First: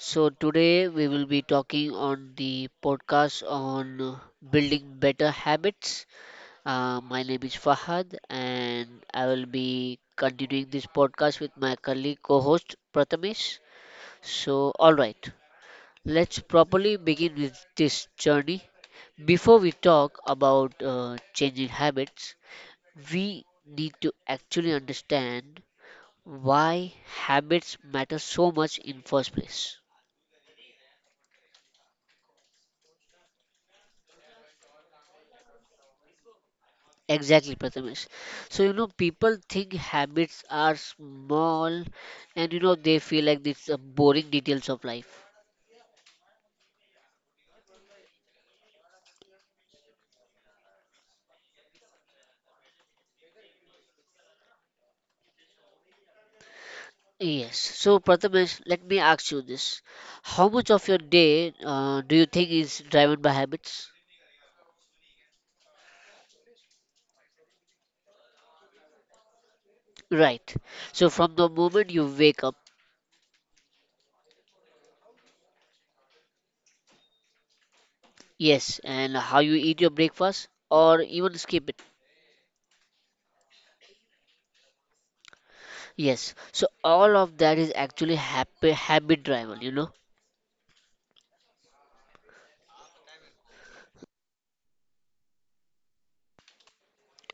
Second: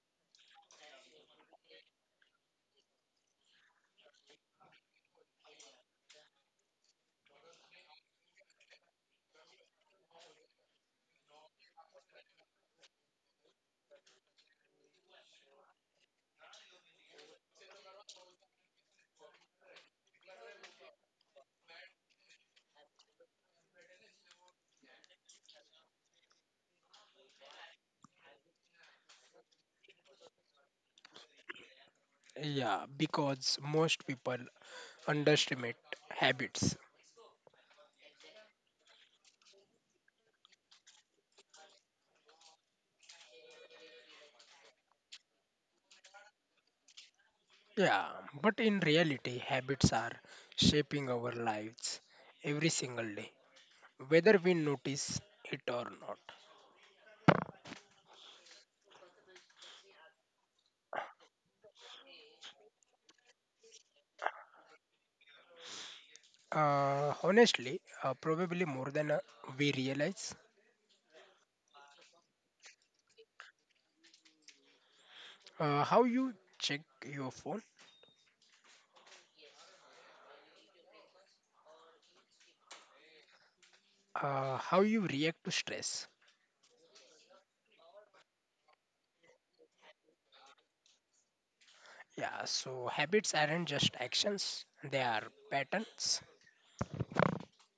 So today we will be talking on the podcast on building better habits. My name is Fahad, and I will be continuing this podcast with my colleague co-host Prathamesh. So all right, let's properly begin with this journey. Before we talk about changing habits, we need to actually understand why habits matter so much in first place. Yeah, because most people underestimate habits. Exactly, Prathamesh. So, people think habits are small, and, they feel like these are boring details of life. Yeah, but in reality, habits are shaping our lives every single day, whether we notice it or not. Yes. So, Prathamesh, let me ask you this. How much of your day do you think is driven by habits? Honestly, probably more than we realize. Right. So, from the moment you wake up, How you check your phone, yes, and how you eat your breakfast or even skip it. How you react to stress. Yes. So, all of that is actually habit driven. Yeah, so habits aren't just actions, they are patterns.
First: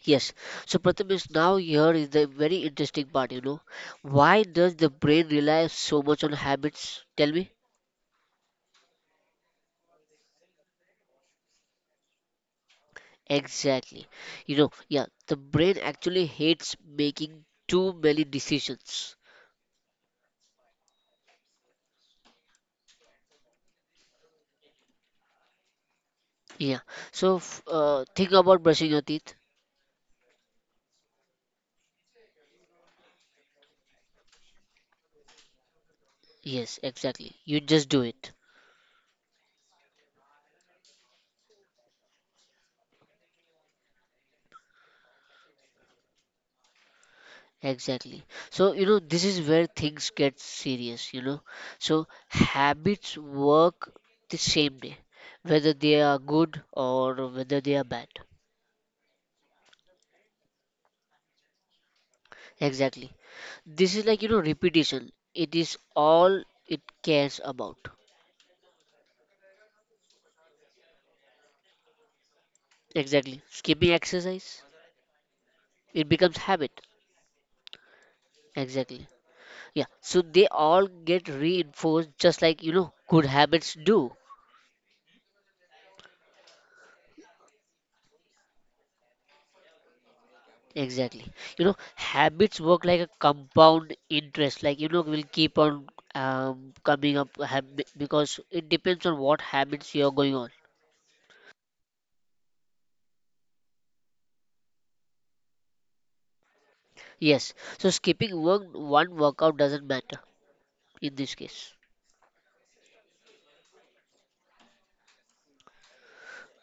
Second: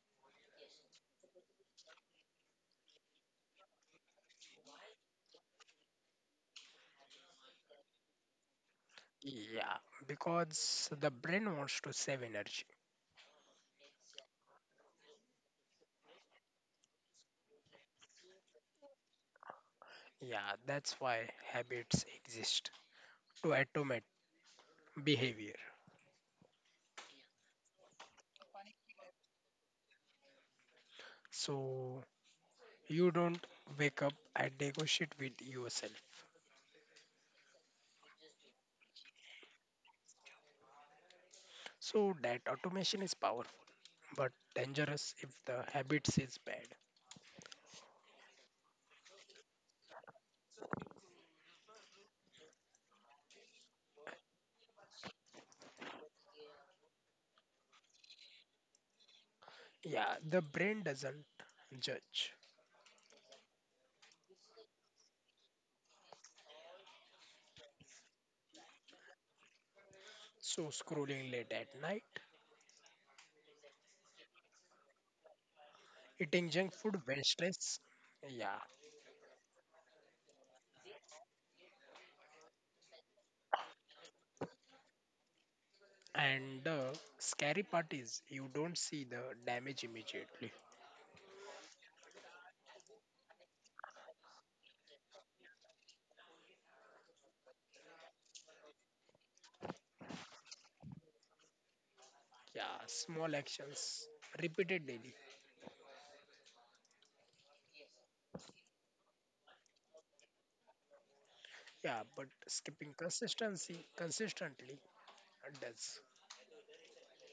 Yes. So Pratham is now here is the very interesting part. Why does the brain rely so much on habits? Tell me. Yeah, because the brain wants to save energy. Exactly. Yeah, the brain actually hates making too many decisions. Yeah, that's why habits exist to automate behavior. Yeah. So think about brushing your teeth. So you don't wake up and negotiate with yourself. Yes, exactly. You just do it. So that automation is powerful but dangerous if the habits is bad. Exactly. So, this is where things get serious. So habits work the same day, whether they are good or whether they are bad. Yeah, the brain doesn't judge. Exactly. This is like, repetition. It is all it cares about. So scrolling late at night, Exactly. Skipping exercise, it eating junk becomes food habit. when stressed. Yeah, Exactly. Yeah. So they all get reinforced just like, good habits do. and the scary part is you don't see the damage immediately. Exactly. Habits work like a compound interest, like, will keep on coming up because it depends on what habits you're going on. Yeah, small actions repeated daily. Yes. So skipping one workout doesn't matter in this Yeah, case. but skipping consistency consistently does.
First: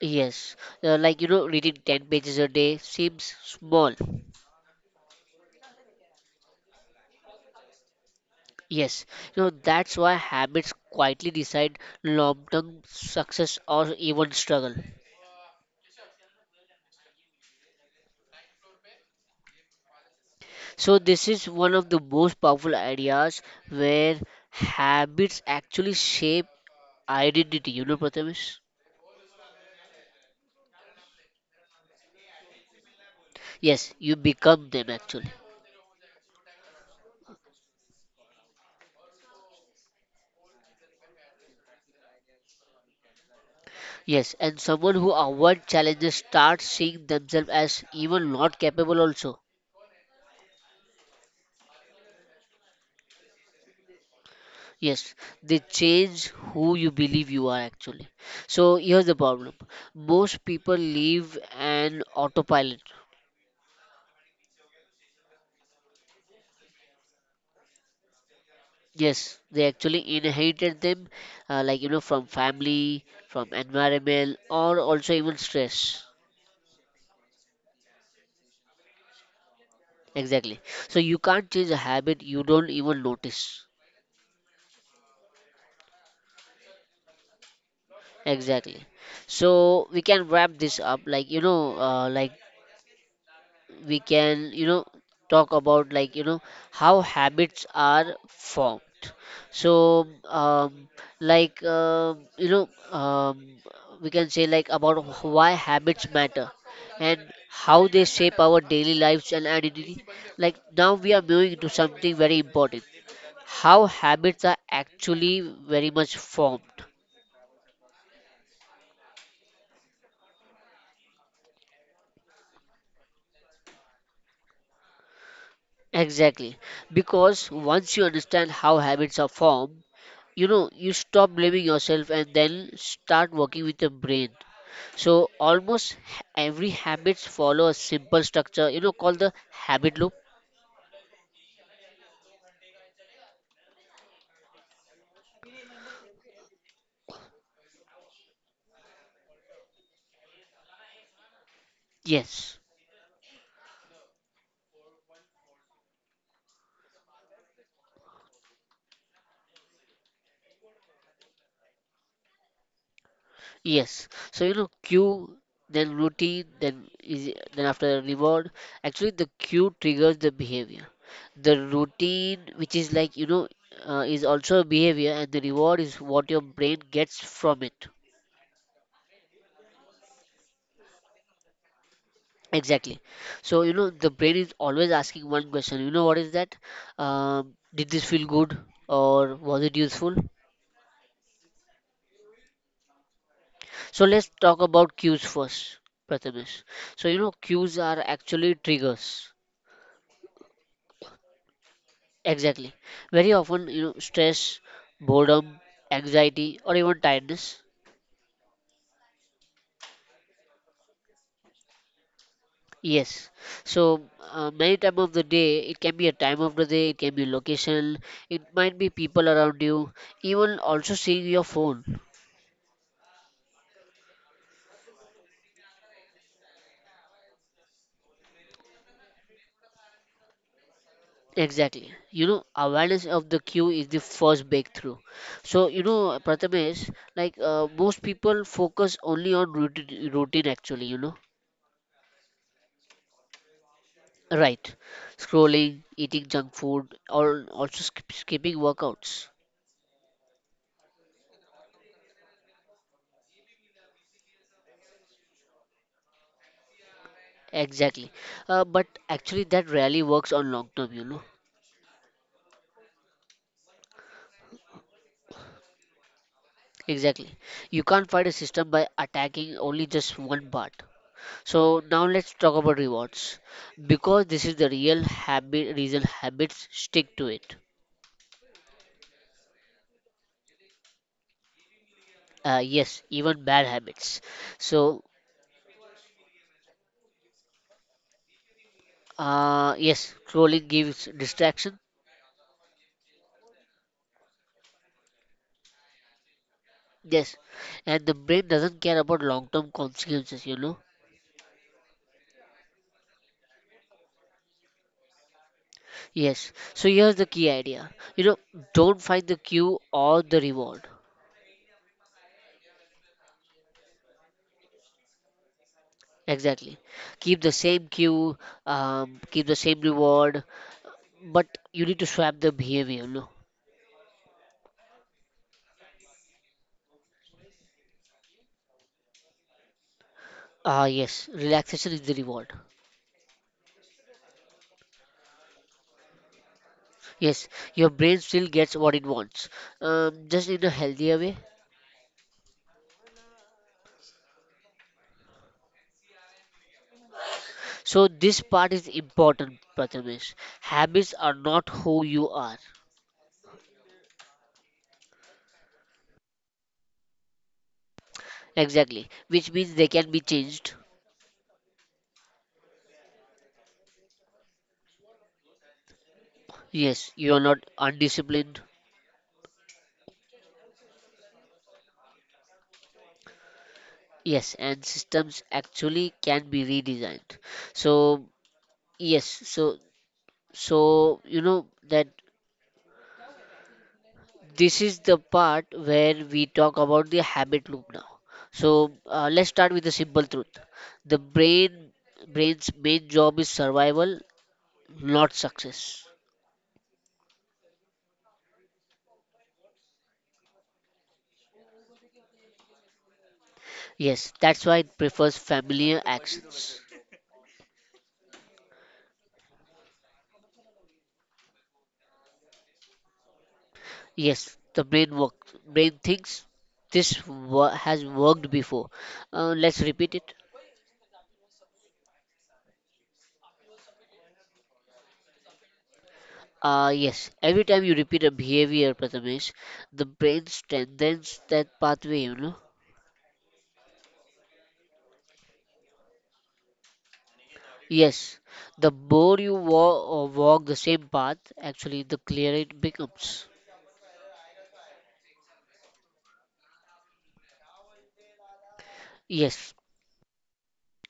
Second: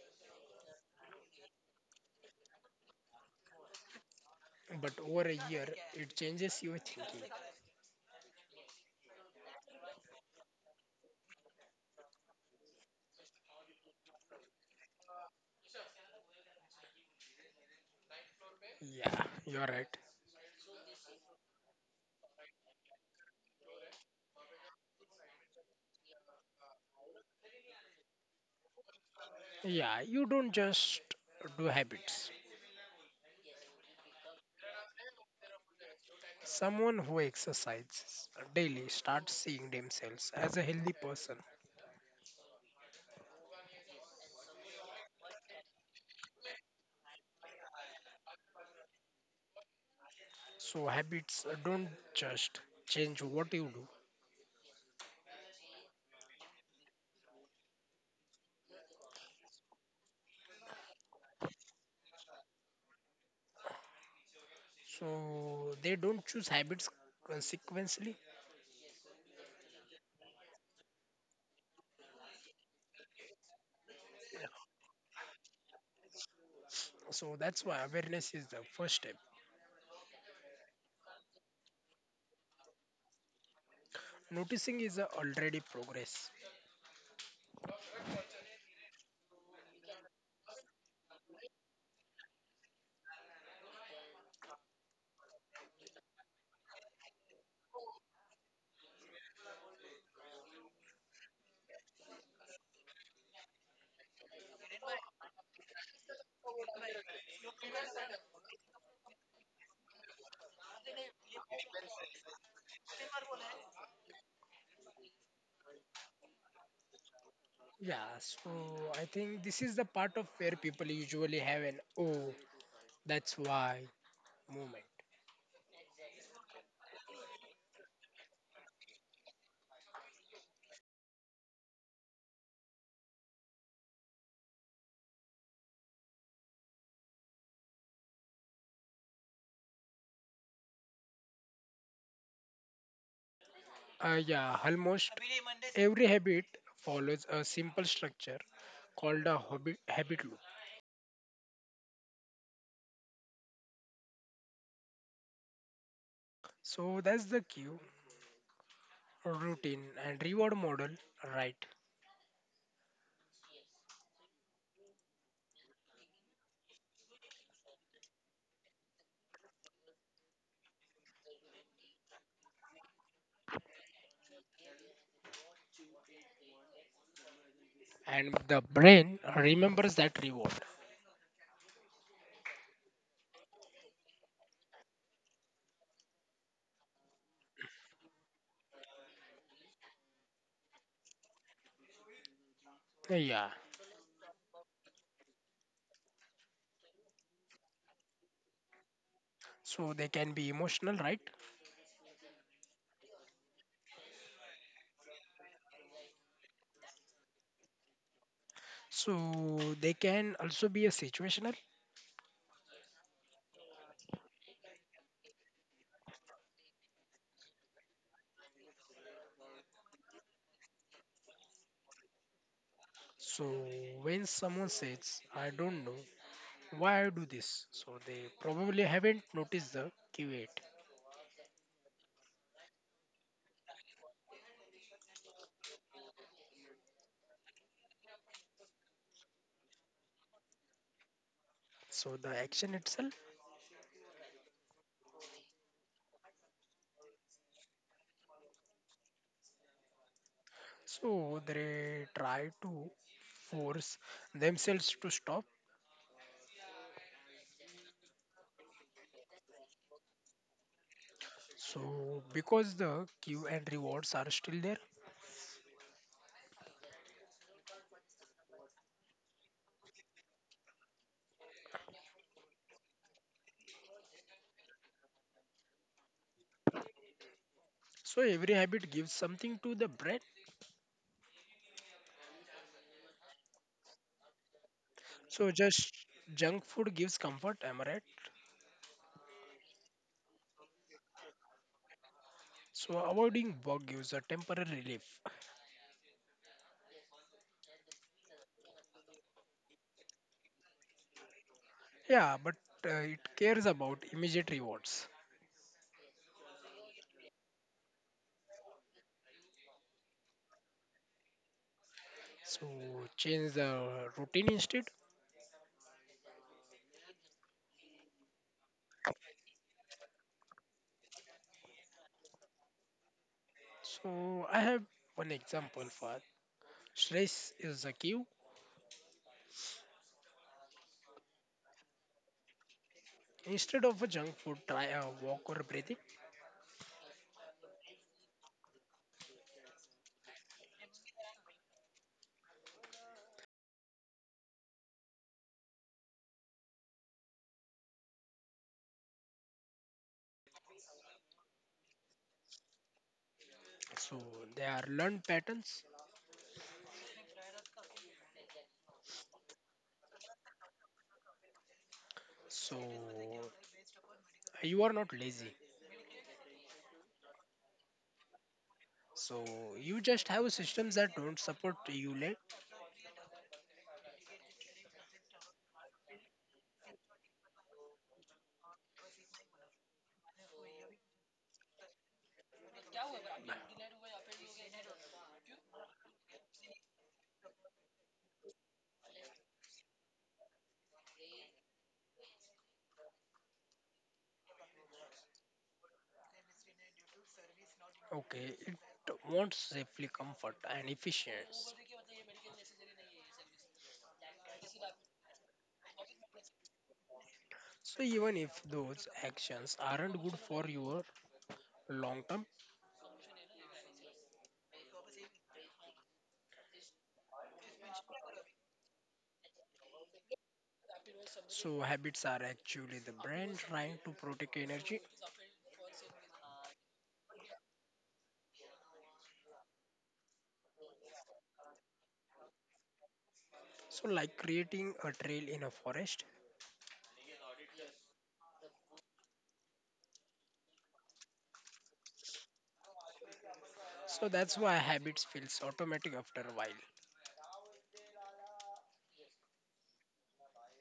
Yes, like reading 10 pages a day seems small. But over a year, it changes your thinking. Yes, that's why habits quietly decide long term success or even struggle. Yeah, you're right. So, this is one of the most powerful ideas where habits actually shape identity, Prathamesh? Yeah, you don't just do habits. Yes, you become them actually. Someone who exercises daily starts seeing themselves as a healthy person. Yes, and someone who avoids challenges starts seeing themselves as even not capable also. So habits don't just change what you do. Yes, they change who you believe you are actually. So here's the problem. Most people live an autopilot. So they don't choose habits consequently. Yes, they actually inherited them, like from family, from environment, or also even stress. So that's why awareness is the first step. Exactly. So you can't change a habit you don't even notice. Noticing is a already progress. Exactly. So we can wrap this up, like like we can talk about like how habits are formed so like um, we can say like about why habits matter and how they shape our daily lives and identity. Like now we are moving to something very important: how habits are actually very much formed. Yeah, so I think this is the part of where people usually have an oh, that's why moment. Exactly, because once you understand how habits are formed, you stop blaming yourself and then start working with your brain. So almost every habits follow a simple structure called the habit loop. Yeah, almost every habit follows a simple structure called a habit loop. Yes. So that's the cue, routine, and reward model, right? Yes, so cue then routine then after reward, actually. The cue triggers the behavior, the routine, which is like is also a behavior, and the reward is what your brain gets from it. And the brain remembers that reward. Exactly. So, the brain is always asking one question. You know what is that? Did this feel good or was it useful? Yeah, So, let's talk about cues first, Prathamesh. So, cues are actually triggers. so they can be emotional, right? Exactly. Very often, stress, boredom, anxiety, or even tiredness. So they can also be a situational. Yes. So, many time of the day, it can be a time of the day, it can be location, it might be people around you, even also seeing your phone. So when someone says, I don't know, why I do this. So they probably haven't noticed the Q8. Exactly. Awareness of the queue is the first breakthrough. So, Prathamesh, like most people focus only on routine actually. So the action itself. Right. Scrolling, eating junk food, or also skipping workouts. So they try to force themselves to stop. Exactly. But actually, that rarely works on long term. So because the cue and rewards are still there. Exactly. You can't fight a system by attacking only just one part. So, now let's talk about rewards because this is the real habit reason habits stick to it. So every habit gives something to the brain. Yes, even bad habits. So, So just junk food gives comfort, am I right? Yes, scrolling gives distraction. So avoiding bug gives a temporary relief. Yes, and the brain doesn't care about long term consequences. Yeah, but it cares about immediate rewards. Yes, so here's the key idea you know, don't find the cue or the reward. So change the routine instead. Exactly. Keep the same cue, keep the same reward, but you need to swap the behavior. So I have one example for stress is a cue. Ah, yes, relaxation is the reward. Instead of a junk food, try a walk or breathing. Yes, your brain still gets what it wants, just in a healthier way. So this part is important, Prathamesh. Habits are not who you are. So they are learned patterns. Exactly. Which means they can be changed. So you are not lazy. Yes, you are not undisciplined. So you just have systems that don't support you late. Yes, and systems actually can be redesigned. So yes, so that this is the part where we talk about the habit loop now. So let's start with the simple truth. The brain's main job is survival, not success. Okay, it wants safely comfort and efficiency. Yes, that's why it prefers familiar actions. So even if those actions aren't good for your long term, Yes, the brain works. Brain thinks this has worked before. Let's repeat it. so habits are actually the brain trying to protect energy. Yes, every time you repeat a behavior, Prathamesh, the brain strengthens that pathway. So, like creating a trail in a forest. Yes, the more you walk, or walk the same path, actually, the clearer it becomes. So, that's why habits feels automatic after a while. Yes,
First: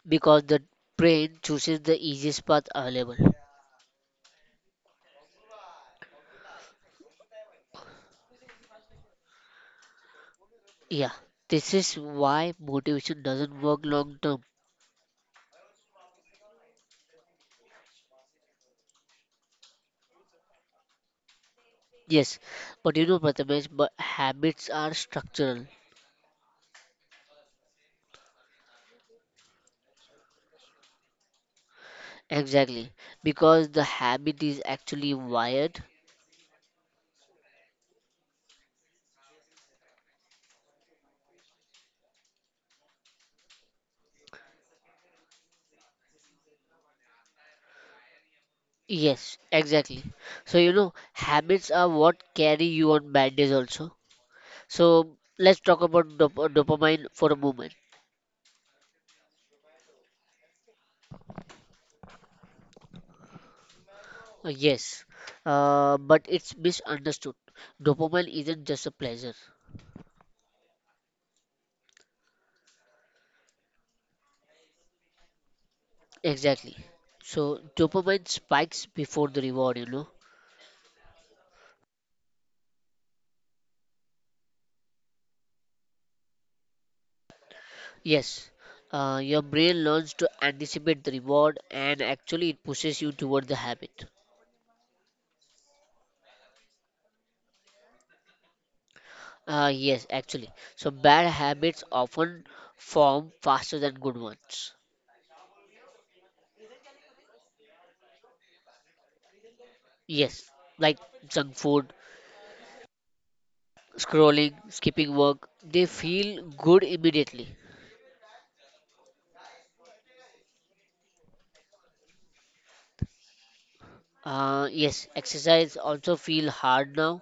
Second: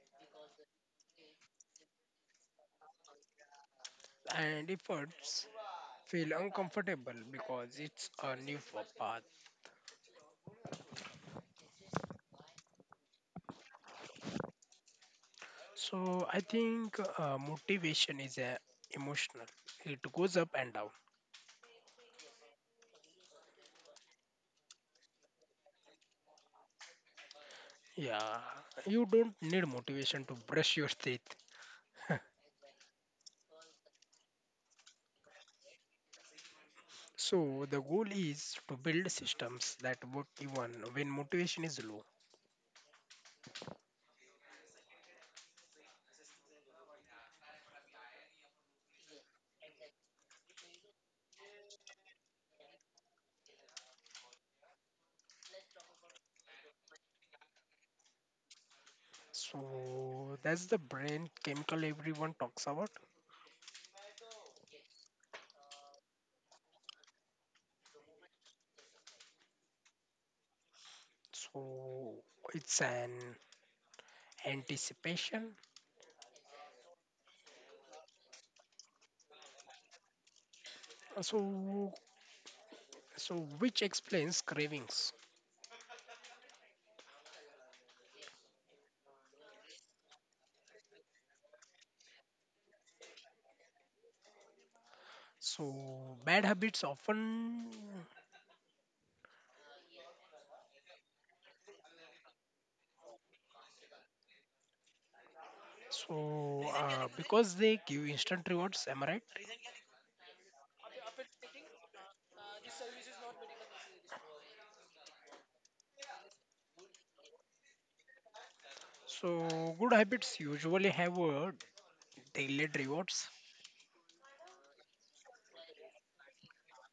because the brain chooses the easiest path available. And efforts feel uncomfortable because it's a path. Yeah, this is why motivation doesn't work long term. So, I think motivation is a emotional. It goes up and down. Yes, but Prathamesh, but habits are structural. Yeah, you don't need motivation to brush your teeth. Exactly, because the habit is actually wired. So, the goal is to build systems that work even when motivation is low. Yes, exactly. So habits are what carry you on bad days also. So let's talk about dopamine for a moment. So, that's the brain chemical everyone talks about. Yes, but it's misunderstood. Dopamine isn't just a pleasure. So it's an anticipation. Exactly. So dopamine spikes before the reward. So which explains cravings. Yes, your brain learns to anticipate the reward and actually it pushes you toward the habit. So bad habits often Yes, actually. So bad habits often form faster than good ones. so because they give instant rewards, am I right? Yes, like junk food, scrolling, skipping work, they feel good immediately. So good habits usually have a delayed rewards. Yes, exercise also feel hard now,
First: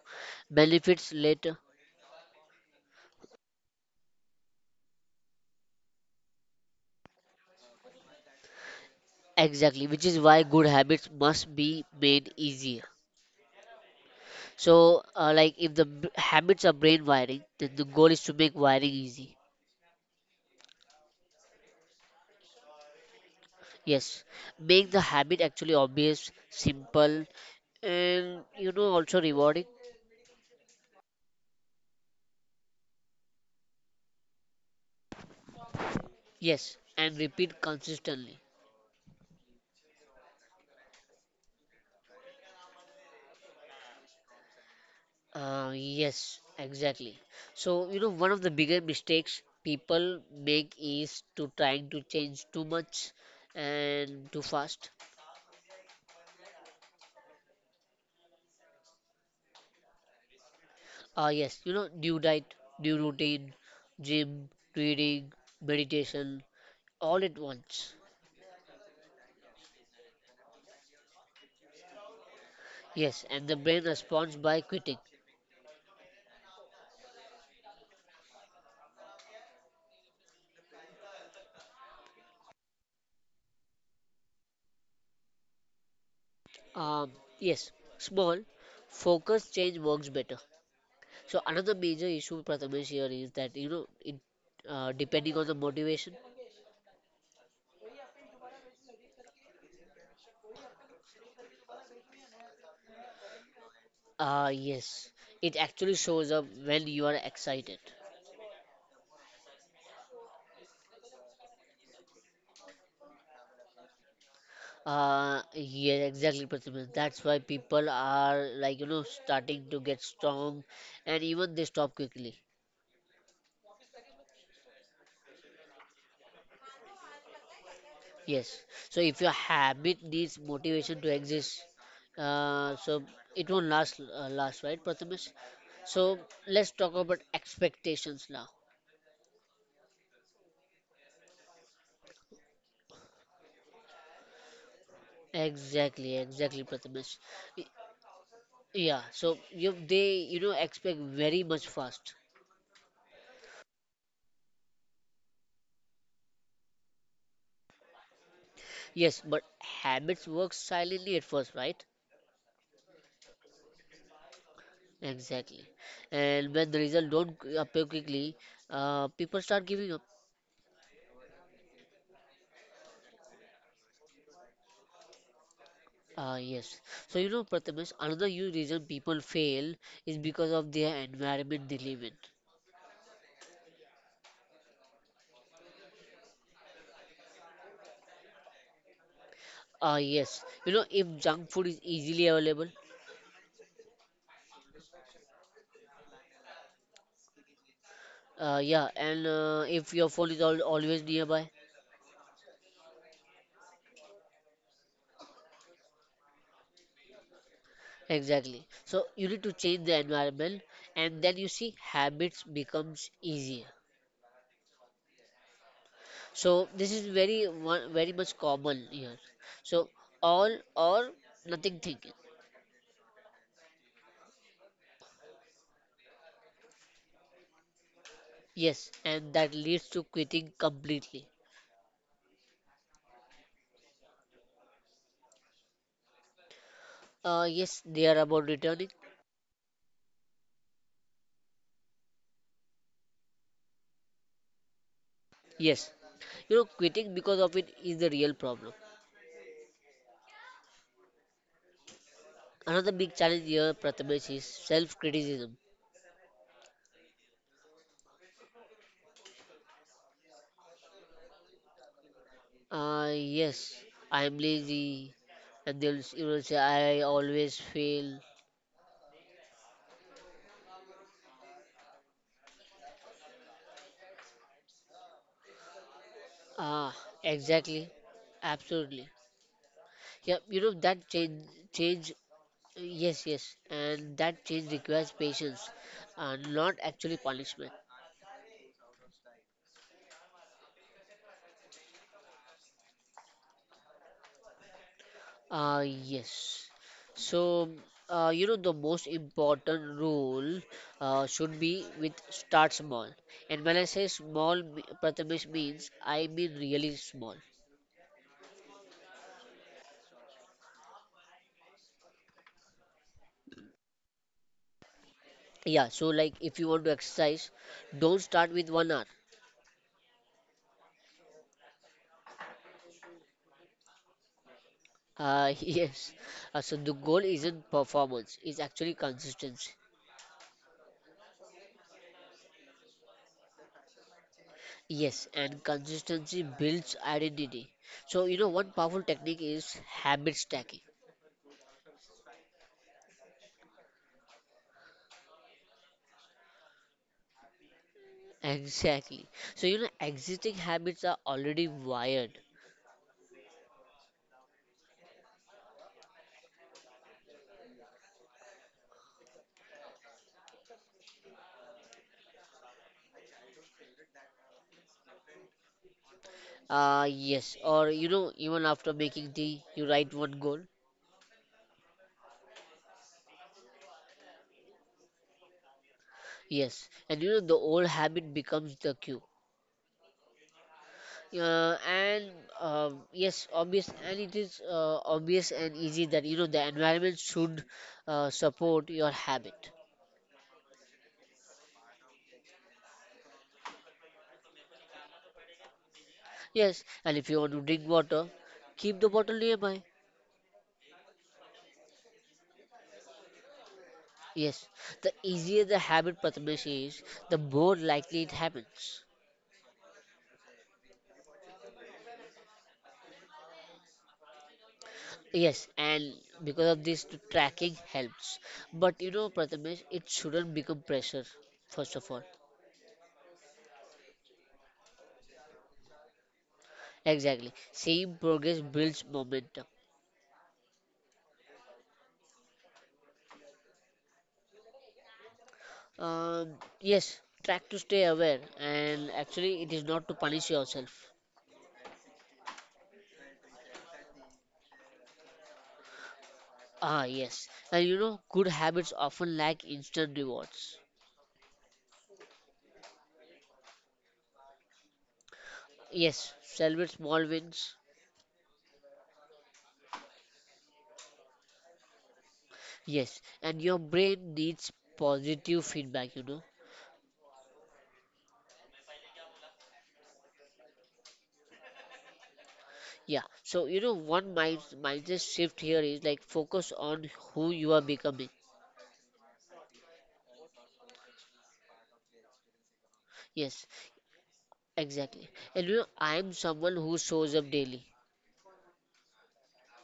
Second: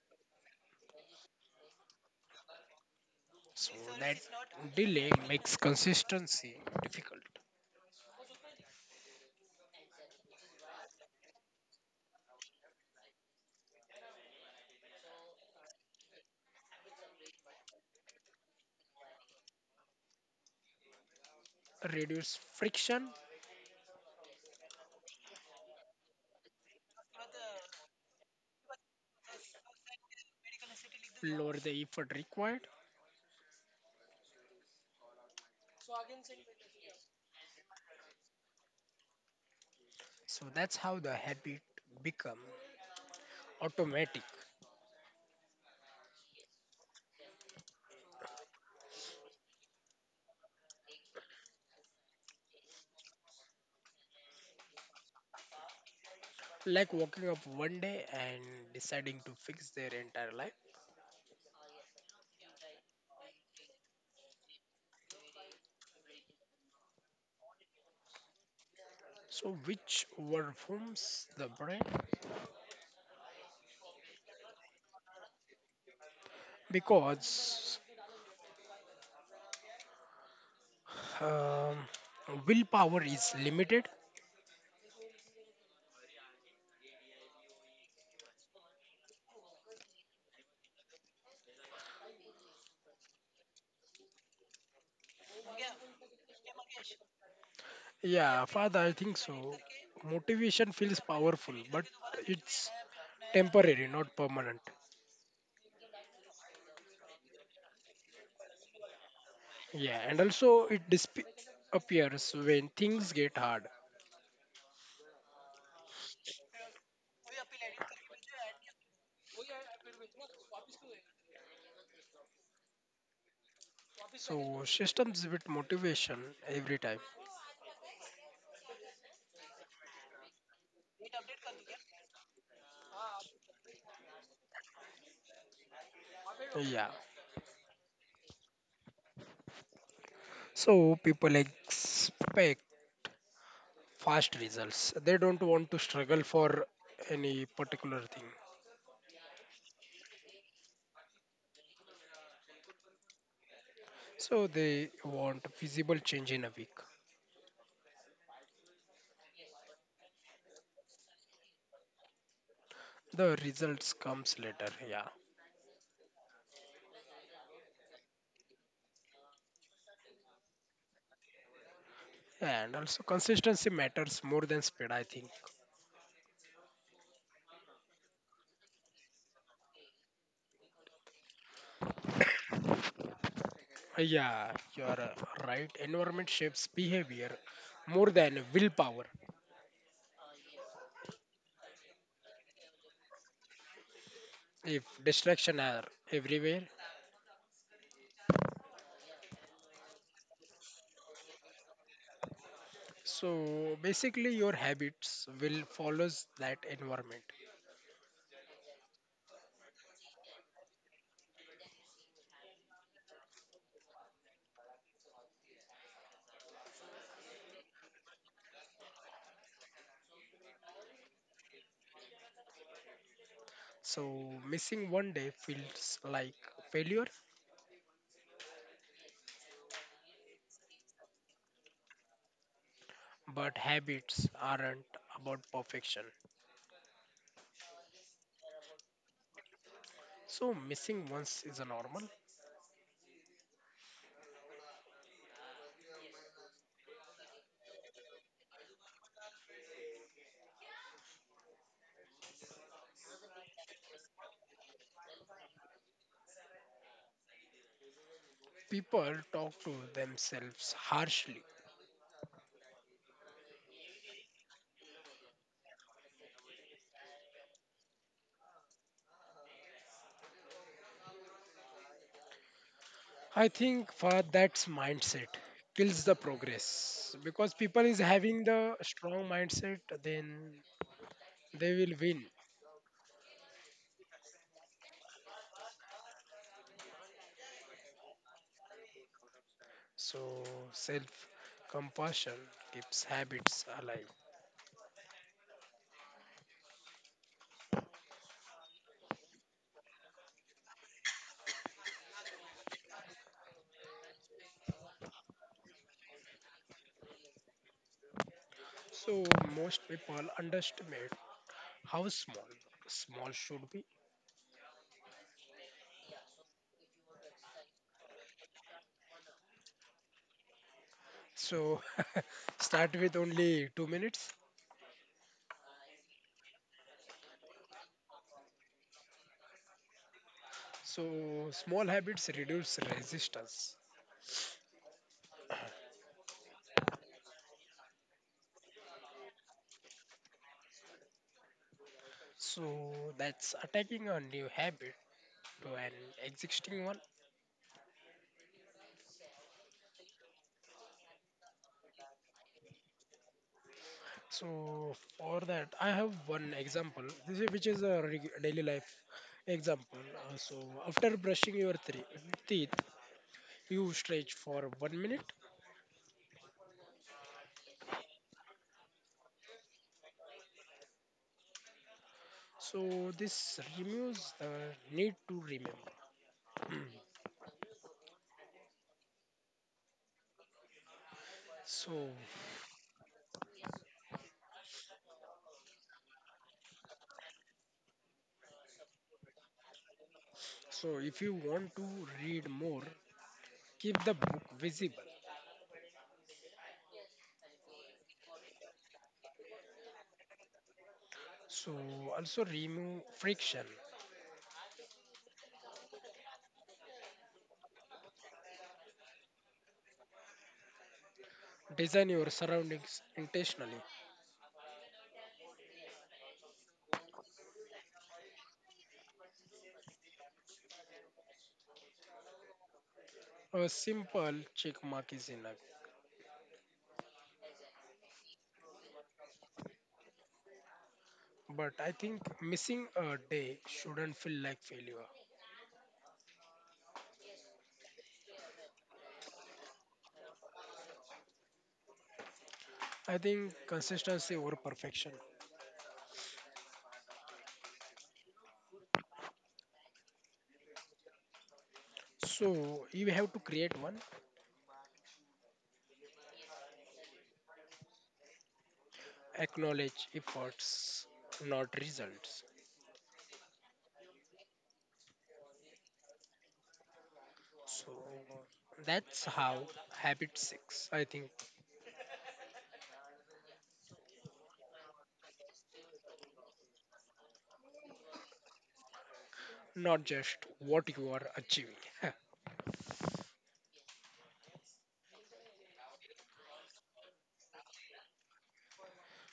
benefits later. So that delay makes consistency difficult. Exactly, which is why good habits must be made easier. So, like if the habits are brain wiring, then the goal is to make wiring easy. Reduce friction, Yes, make the habit actually obvious, simple, and also rewarding. lower the effort required. Yes, and repeat consistently. So that's how the habit become automatic. Yes, exactly. So, one of the bigger mistakes people make is to trying to change too much and too fast. Like waking up one day and deciding to fix their entire life. Ah, yes, new diet, new routine, gym, reading, meditation, all at once. So, which overwhelms the brain Yes, and the brain responds by quitting. because um, willpower is limited. Um, yes, small, focused change works better. So another major issue, Prathamesh, here is that it depending on the motivation. Yeah, father, I think so. Motivation feels powerful, but it's temporary, not permanent. Yes, it actually shows up when you are excited. Yeah, and also it disappears when things get hard. Yeah, exactly, Prathamesh. That's why people are like starting to get strong, and even they stop quickly. So, systems with motivation every time. Yes. So if your habit needs motivation to exist, so it won't last, right, Prathamesh? So let's talk about Yeah. expectations now. So people expect fast results. They Exactly, don't want to exactly, struggle Prathamesh. for Y- any particular Yeah. thing. So you they you know expect very much fast. So they want visible change in a week. Yes, but habits work silently at first, right? The results comes later, Exactly. yeah. And when the result don't appear quickly, people start giving up. And also consistency matters more than speed, I think. Ah, yes. So, Prathamesh, another huge reason people fail is because of their environment they live in. Yeah, you are right. Environment shapes behavior more than willpower. Ah, yes. If junk food is easily available, If distraction are everywhere, yeah, and if your phone is al always nearby, so basically your habits will follows that environment. exactly. So, you need to change the environment, and then you see habits becomes easier. So, this is very, very much common here. So, all or nothing thinking. So missing one day feels like failure. Yes, and that leads to quitting completely. But habits aren't about perfection. Yes, they are about returning. So missing once is a normal. Yes, quitting because of it is the real problem. Another big challenge here, Prathamesh, is self criticism. People talk to themselves harshly. Yes, I am lazy, and they'll say, I always fail. I think for that's mindset kills the Ah, exactly, progress because people is absolutely. having the strong Yeah, mindset, that then change, they will win. yes, yes, and that change requires patience, not actually punishment. So self compassion keeps habits alive. Yes. So, the most important rule should be with start small. And when I say small, Prathamesh, means I mean really small. So most people underestimate how small small should be. Yeah, so like if you want to exercise, don't start with 1 hour. So start with only 2 minutes. Yes. So the goal isn't performance, it's actually consistency. So, small habits reduce resistance. Yes, and consistency builds identity. So, one powerful technique is habit stacking. So, that's attacking a new habit to an existing one. Exactly. So, existing habits are already wired. So, for that, I have one example, this is, which is a daily life example. So, after brushing your three teeth, you stretch for 1 minute. Yes. Or, even after making tea, you write one goal. So, this removes the need to remember. Yes. And, the old habit becomes the cue. Uh, and, So, yes, obvious. And it is obvious and easy that, the environment should support your habit. so if you want to read more, keep the book visible. Yes. And if you want to drink water, keep the bottle nearby. So, also remove friction. Yes. The easier the habit, Prathamesh, is, the more likely it happens. Design your surroundings intentionally. Yes, and because of this, the tracking helps. But you know, Prathamesh, it shouldn't become pressure, first of all. A simple check mark is enough. Exactly. Seeing progress builds momentum. But I think missing a day shouldn't feel like failure. Um, yes, track to stay aware, and actually, it is not to punish yourself. I think consistency over perfection. Ah, yes. And you know, good habits often lack instant rewards. So you have to create one, Yes, celebrate small wins. acknowledge efforts, not results. Yes, and your brain needs positive feedback, you know. So that's how habit six, I think, Yeah, so you know, one mindset shift here is like focus on who you are becoming. not just what you are achieving. Yes, exactly. And you know, I am someone who shows up daily.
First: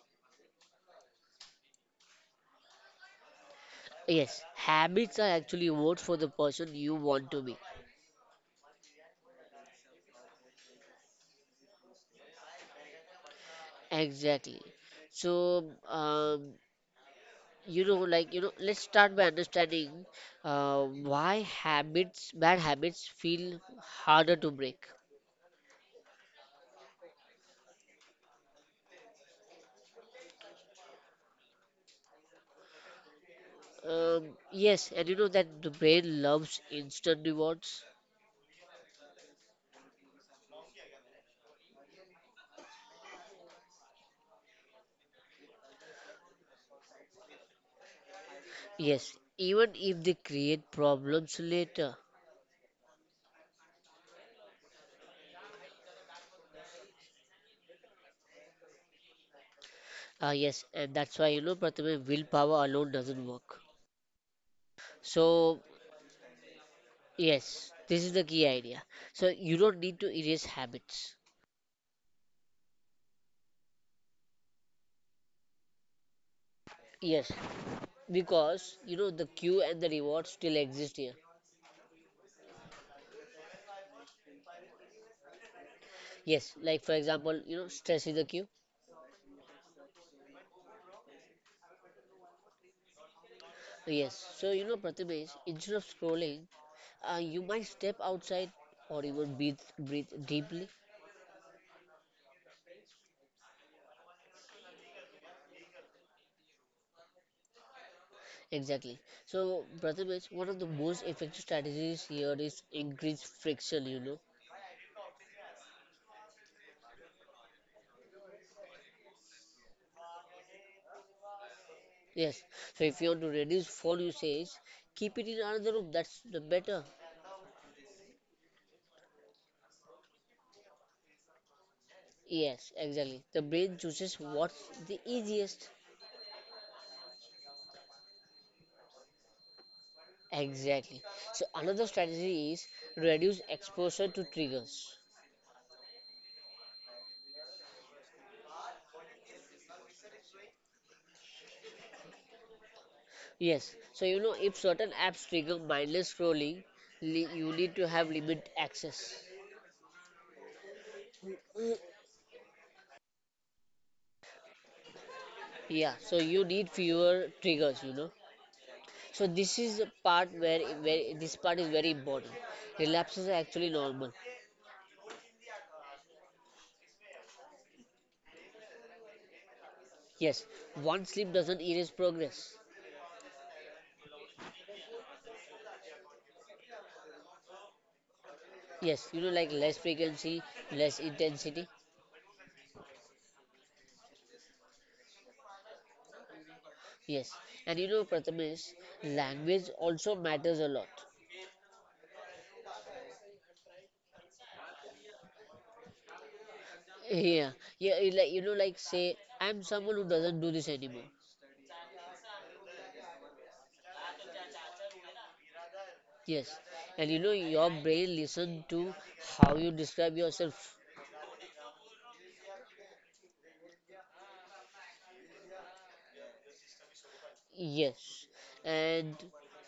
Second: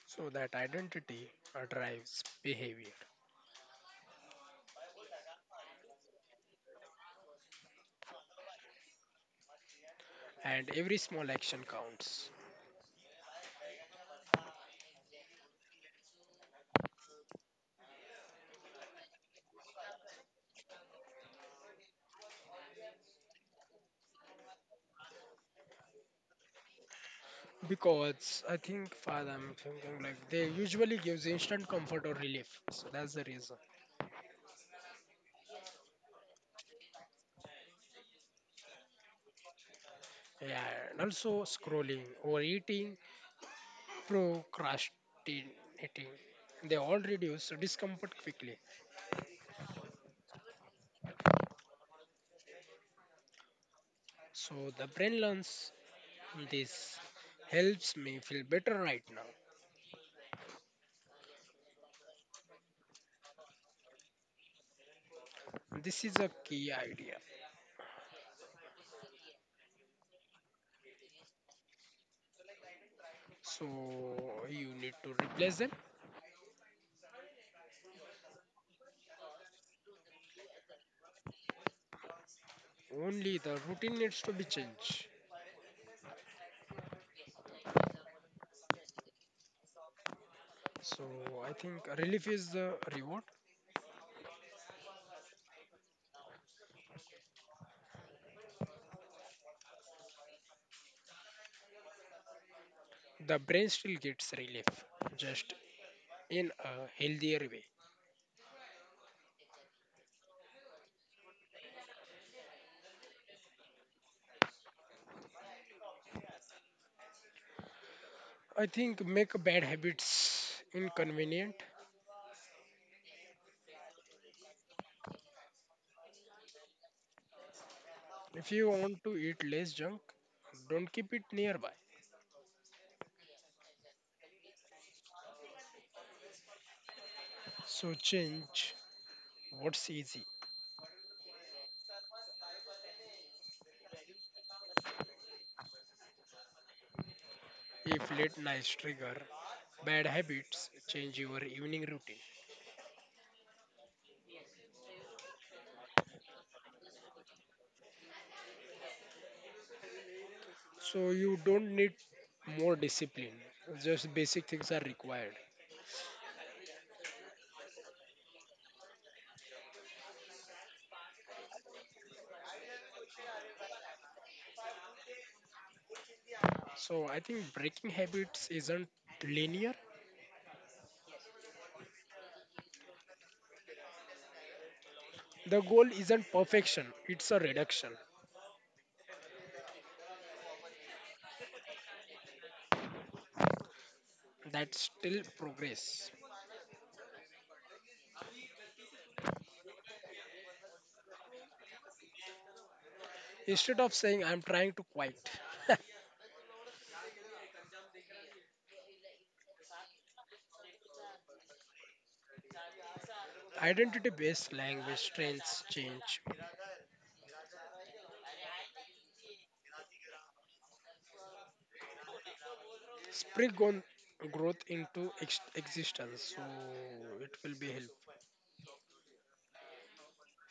So that identity drives behavior, Yes, habits are actually votes for the person you want to be. and every small action counts. Exactly. So, you know, let's start by understanding why bad habits, feel harder to break. Because I think father, I'm thinking like they usually gives instant comfort or relief. So that's the reason. Yes, and you know that the brain loves instant rewards. Yeah, and also scrolling, overeating, procrastinating. They all reduce discomfort quickly. Yes, even if they create problems later. So the brain learns this helps me feel better right now. Ah, yes, and that's why you know, Prathamesh, willpower alone doesn't work. So, This is a key idea. yes, this is the key idea. So, you don't need to erase habits. So you need to replace them. Yes, because you know the cue and the reward still exist here. Only the routine needs to be changed. Yes, like for example, you know, stress is the cue. So I think relief is the reward. Yes, so you know, Prathamesh, instead of scrolling, you might step outside or even breathe deeply. The brain still gets relief, just in a healthier way. Exactly. So, Prathamesh, one of the most effective strategies here is increase friction, you know. I think make bad habits inconvenient. Yes. So, if you want to reduce phone usage, keep it in another room. That's the better. If you want to eat less junk, don't keep it nearby. Yes, exactly. The brain chooses what's the easiest. So change what's easy. Exactly. So, another strategy is reduce exposure to triggers. If late nights trigger bad habits, change your evening routine. Yes. So, you know, if certain apps trigger mindless scrolling, you need to have limit access. So you don't need more discipline. Just basic things are required. Yeah. So, you need fewer triggers, you know. So this is the part where this part is very important. Relapses are actually normal. So I think breaking habits isn't linear. Yes, one sleep doesn't erase progress. The goal isn't perfection, it's a reduction. Yes, you know, like less frequency, less intensity. That's still progress. Yes, and you know, Prathamesh, language also matters a lot. Instead of saying I'm trying to quiet, Yeah yeah it like you know, like say, I'm someone who doesn't do this anymore. identity based language trends change. Yes, and you know, your brain listen to how you describe yourself. Spring on growth into existence, so it will be helpful. Yes, and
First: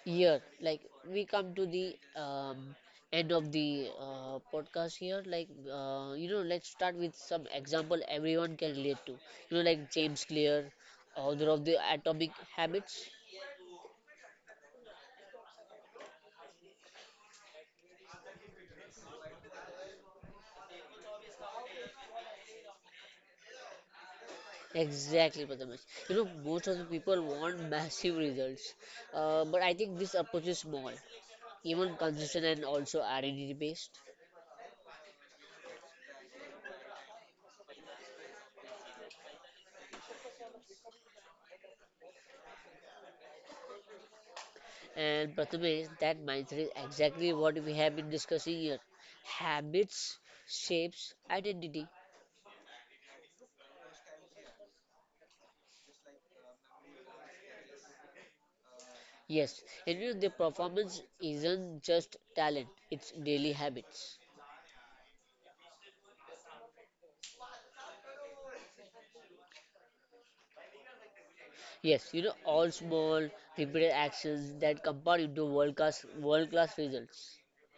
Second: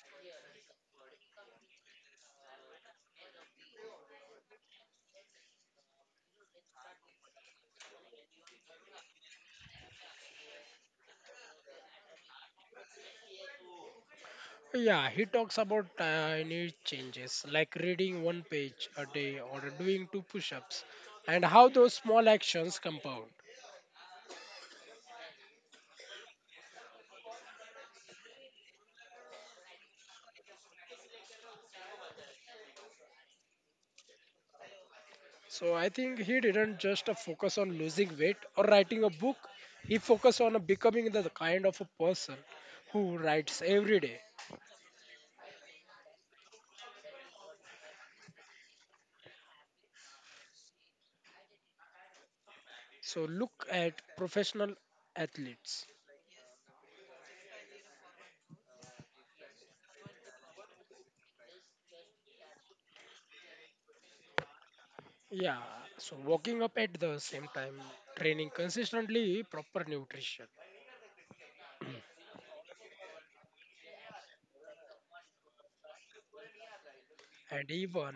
here, like we come to the end of the podcast here. Like you know, let's start with some example everyone can relate to. You know, like James Clear, author of the Atomic Habits. Yeah, he talks about tiny changes like reading one page a day or doing two push ups and how those small actions compound. Exactly, Prathamesh. You know, most of the people want massive results, but I think this approach is small, even consistent and also identity based. So I think he didn't just focus on losing weight or writing a book. He focused on becoming the kind of a person who writes every day. And Prathamesh, that mindset is exactly what we have been discussing here. Habits shapes identity. So look at professional athletes. Yes, and you know, the performance isn't just talent, it's daily habits. Yeah, so waking up at the same time, training consistently, proper nutrition, Yes, you know, all small, repeated actions that compound into world class and results. even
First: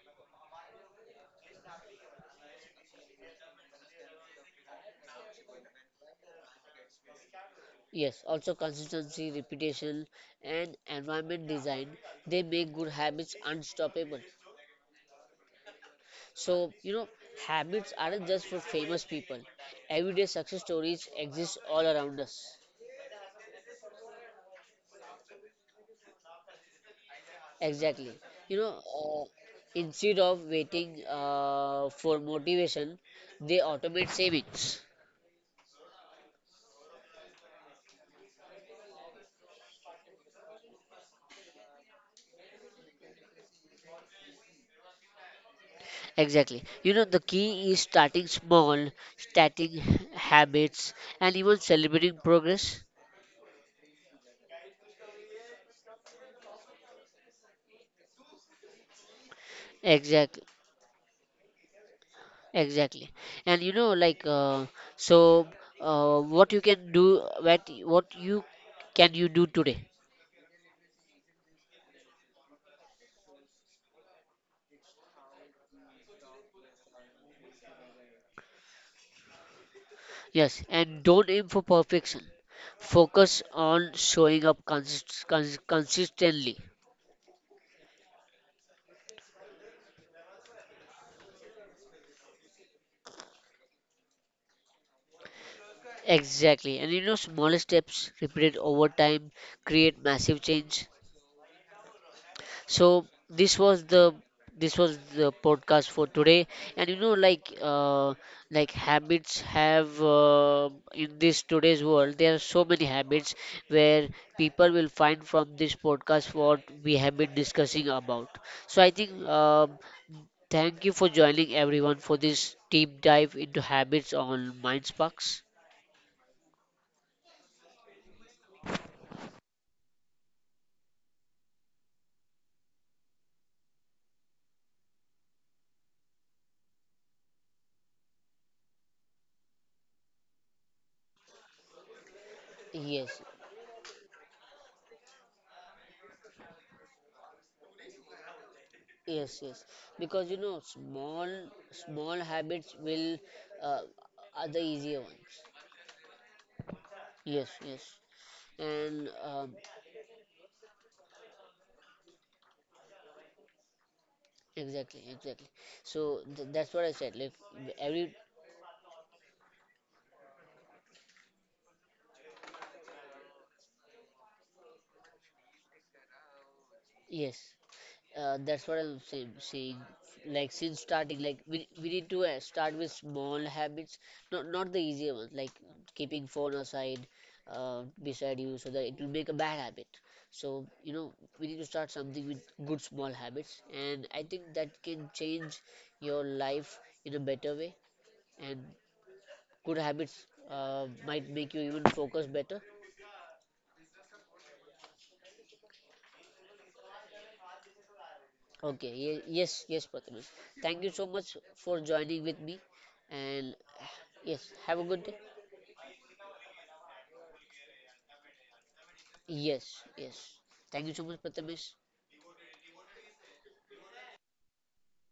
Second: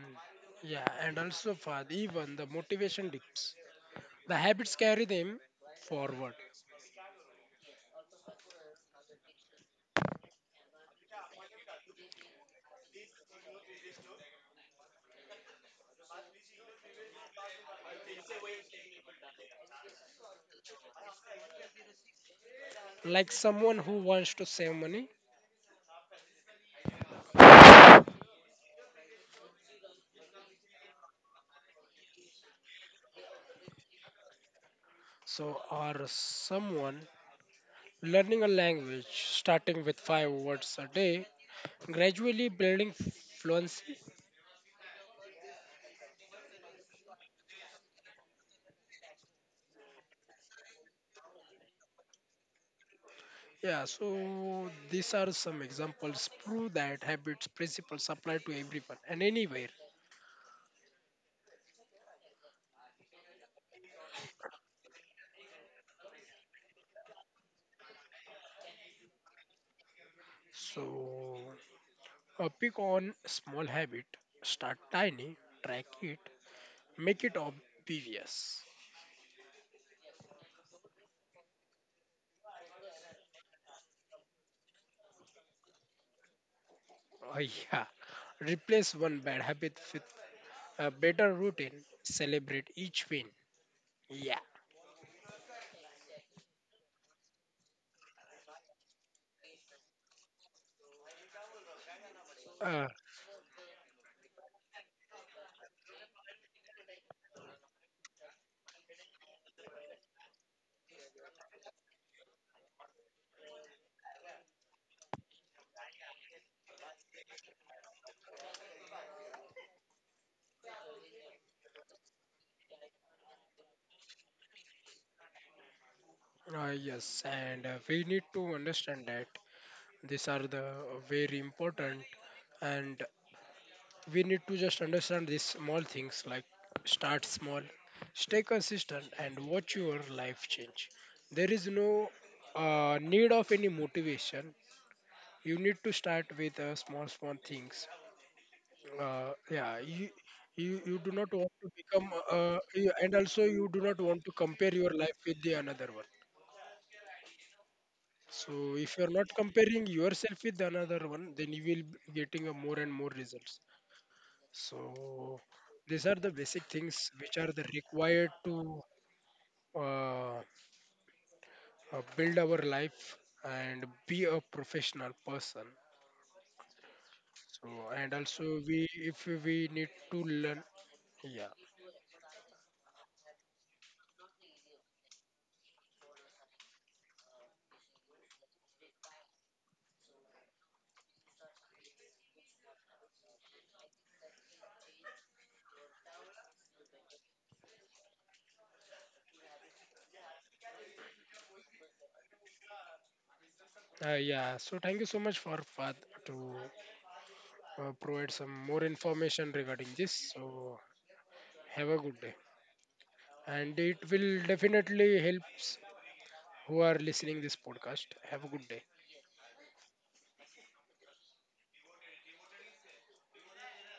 yeah, and also for even the motivation dips. The habits carry them forward. Yes, also consistency, repetition, and environment design, they make good habits unstoppable. So, you know, habits aren't just for famous people. Everyday success stories exist all around us. Like someone who wants to save money, Exactly. You know, instead of waiting for motivation, they automate savings. so or someone learning a language, starting with five words a day, gradually building fluency. Exactly. You know, the key is starting small, starting habits, and even celebrating progress. Yeah, so these are some examples prove that habits, principles apply to everyone and anywhere. Exactly. Exactly. And you know, like, so what you can do, what you can you do today? So, pick on small habit, start tiny, track it, make it obvious. Yes, and don't aim for perfection. Focus on showing up consistently. Yeah, replace one bad habit with a better routine, celebrate each win. Yeah. Exactly. And you know, smaller steps repeated over time create massive change. So Uh, this was the podcast for today, and you know, like habits have in this today's world, there are so many habits where people will find from this podcast what we have been discussing about. So I think thank you for joining everyone for this deep dive into habits on Mind Sparks. Yes, and we need to understand that these are the very important and we need to just understand these small things like start small, stay consistent and watch your life change. There is no Yes, need of any motivation. You need to start with small things. yes, yes. Uh, Because yeah, you know, you, you small you do not want small to become habits will and uh, also you do are not the want to easier compare ones. your life with the another one, Yes, yes. so And if you are not comparing yourself with another one, then you will be getting a more and more results. exactly, exactly. So So these th are the that's what I basic said. Like things which are every the required to uh, build our life and be a professional person. yes, So and that's what I'm also we if saying. we need Like to since learn, starting, like we yeah, need to start with small habits, not the easier ones, like keeping phone aside, beside you, so that it will make a bad habit. So you know we need to start something with good small habits, and I think that can change your life in a better way. And good habits might make you even focus better. Yeah. So thank you so much for Fad to provide Okay, some more yes, yes, information regarding Prathamesh. this. Thank you so So much for joining have a with me. good day, And and it yes, will have a good day. definitely helps who are listening this podcast. Have a good day. Yes, yes. Thank you so much, Prathamesh.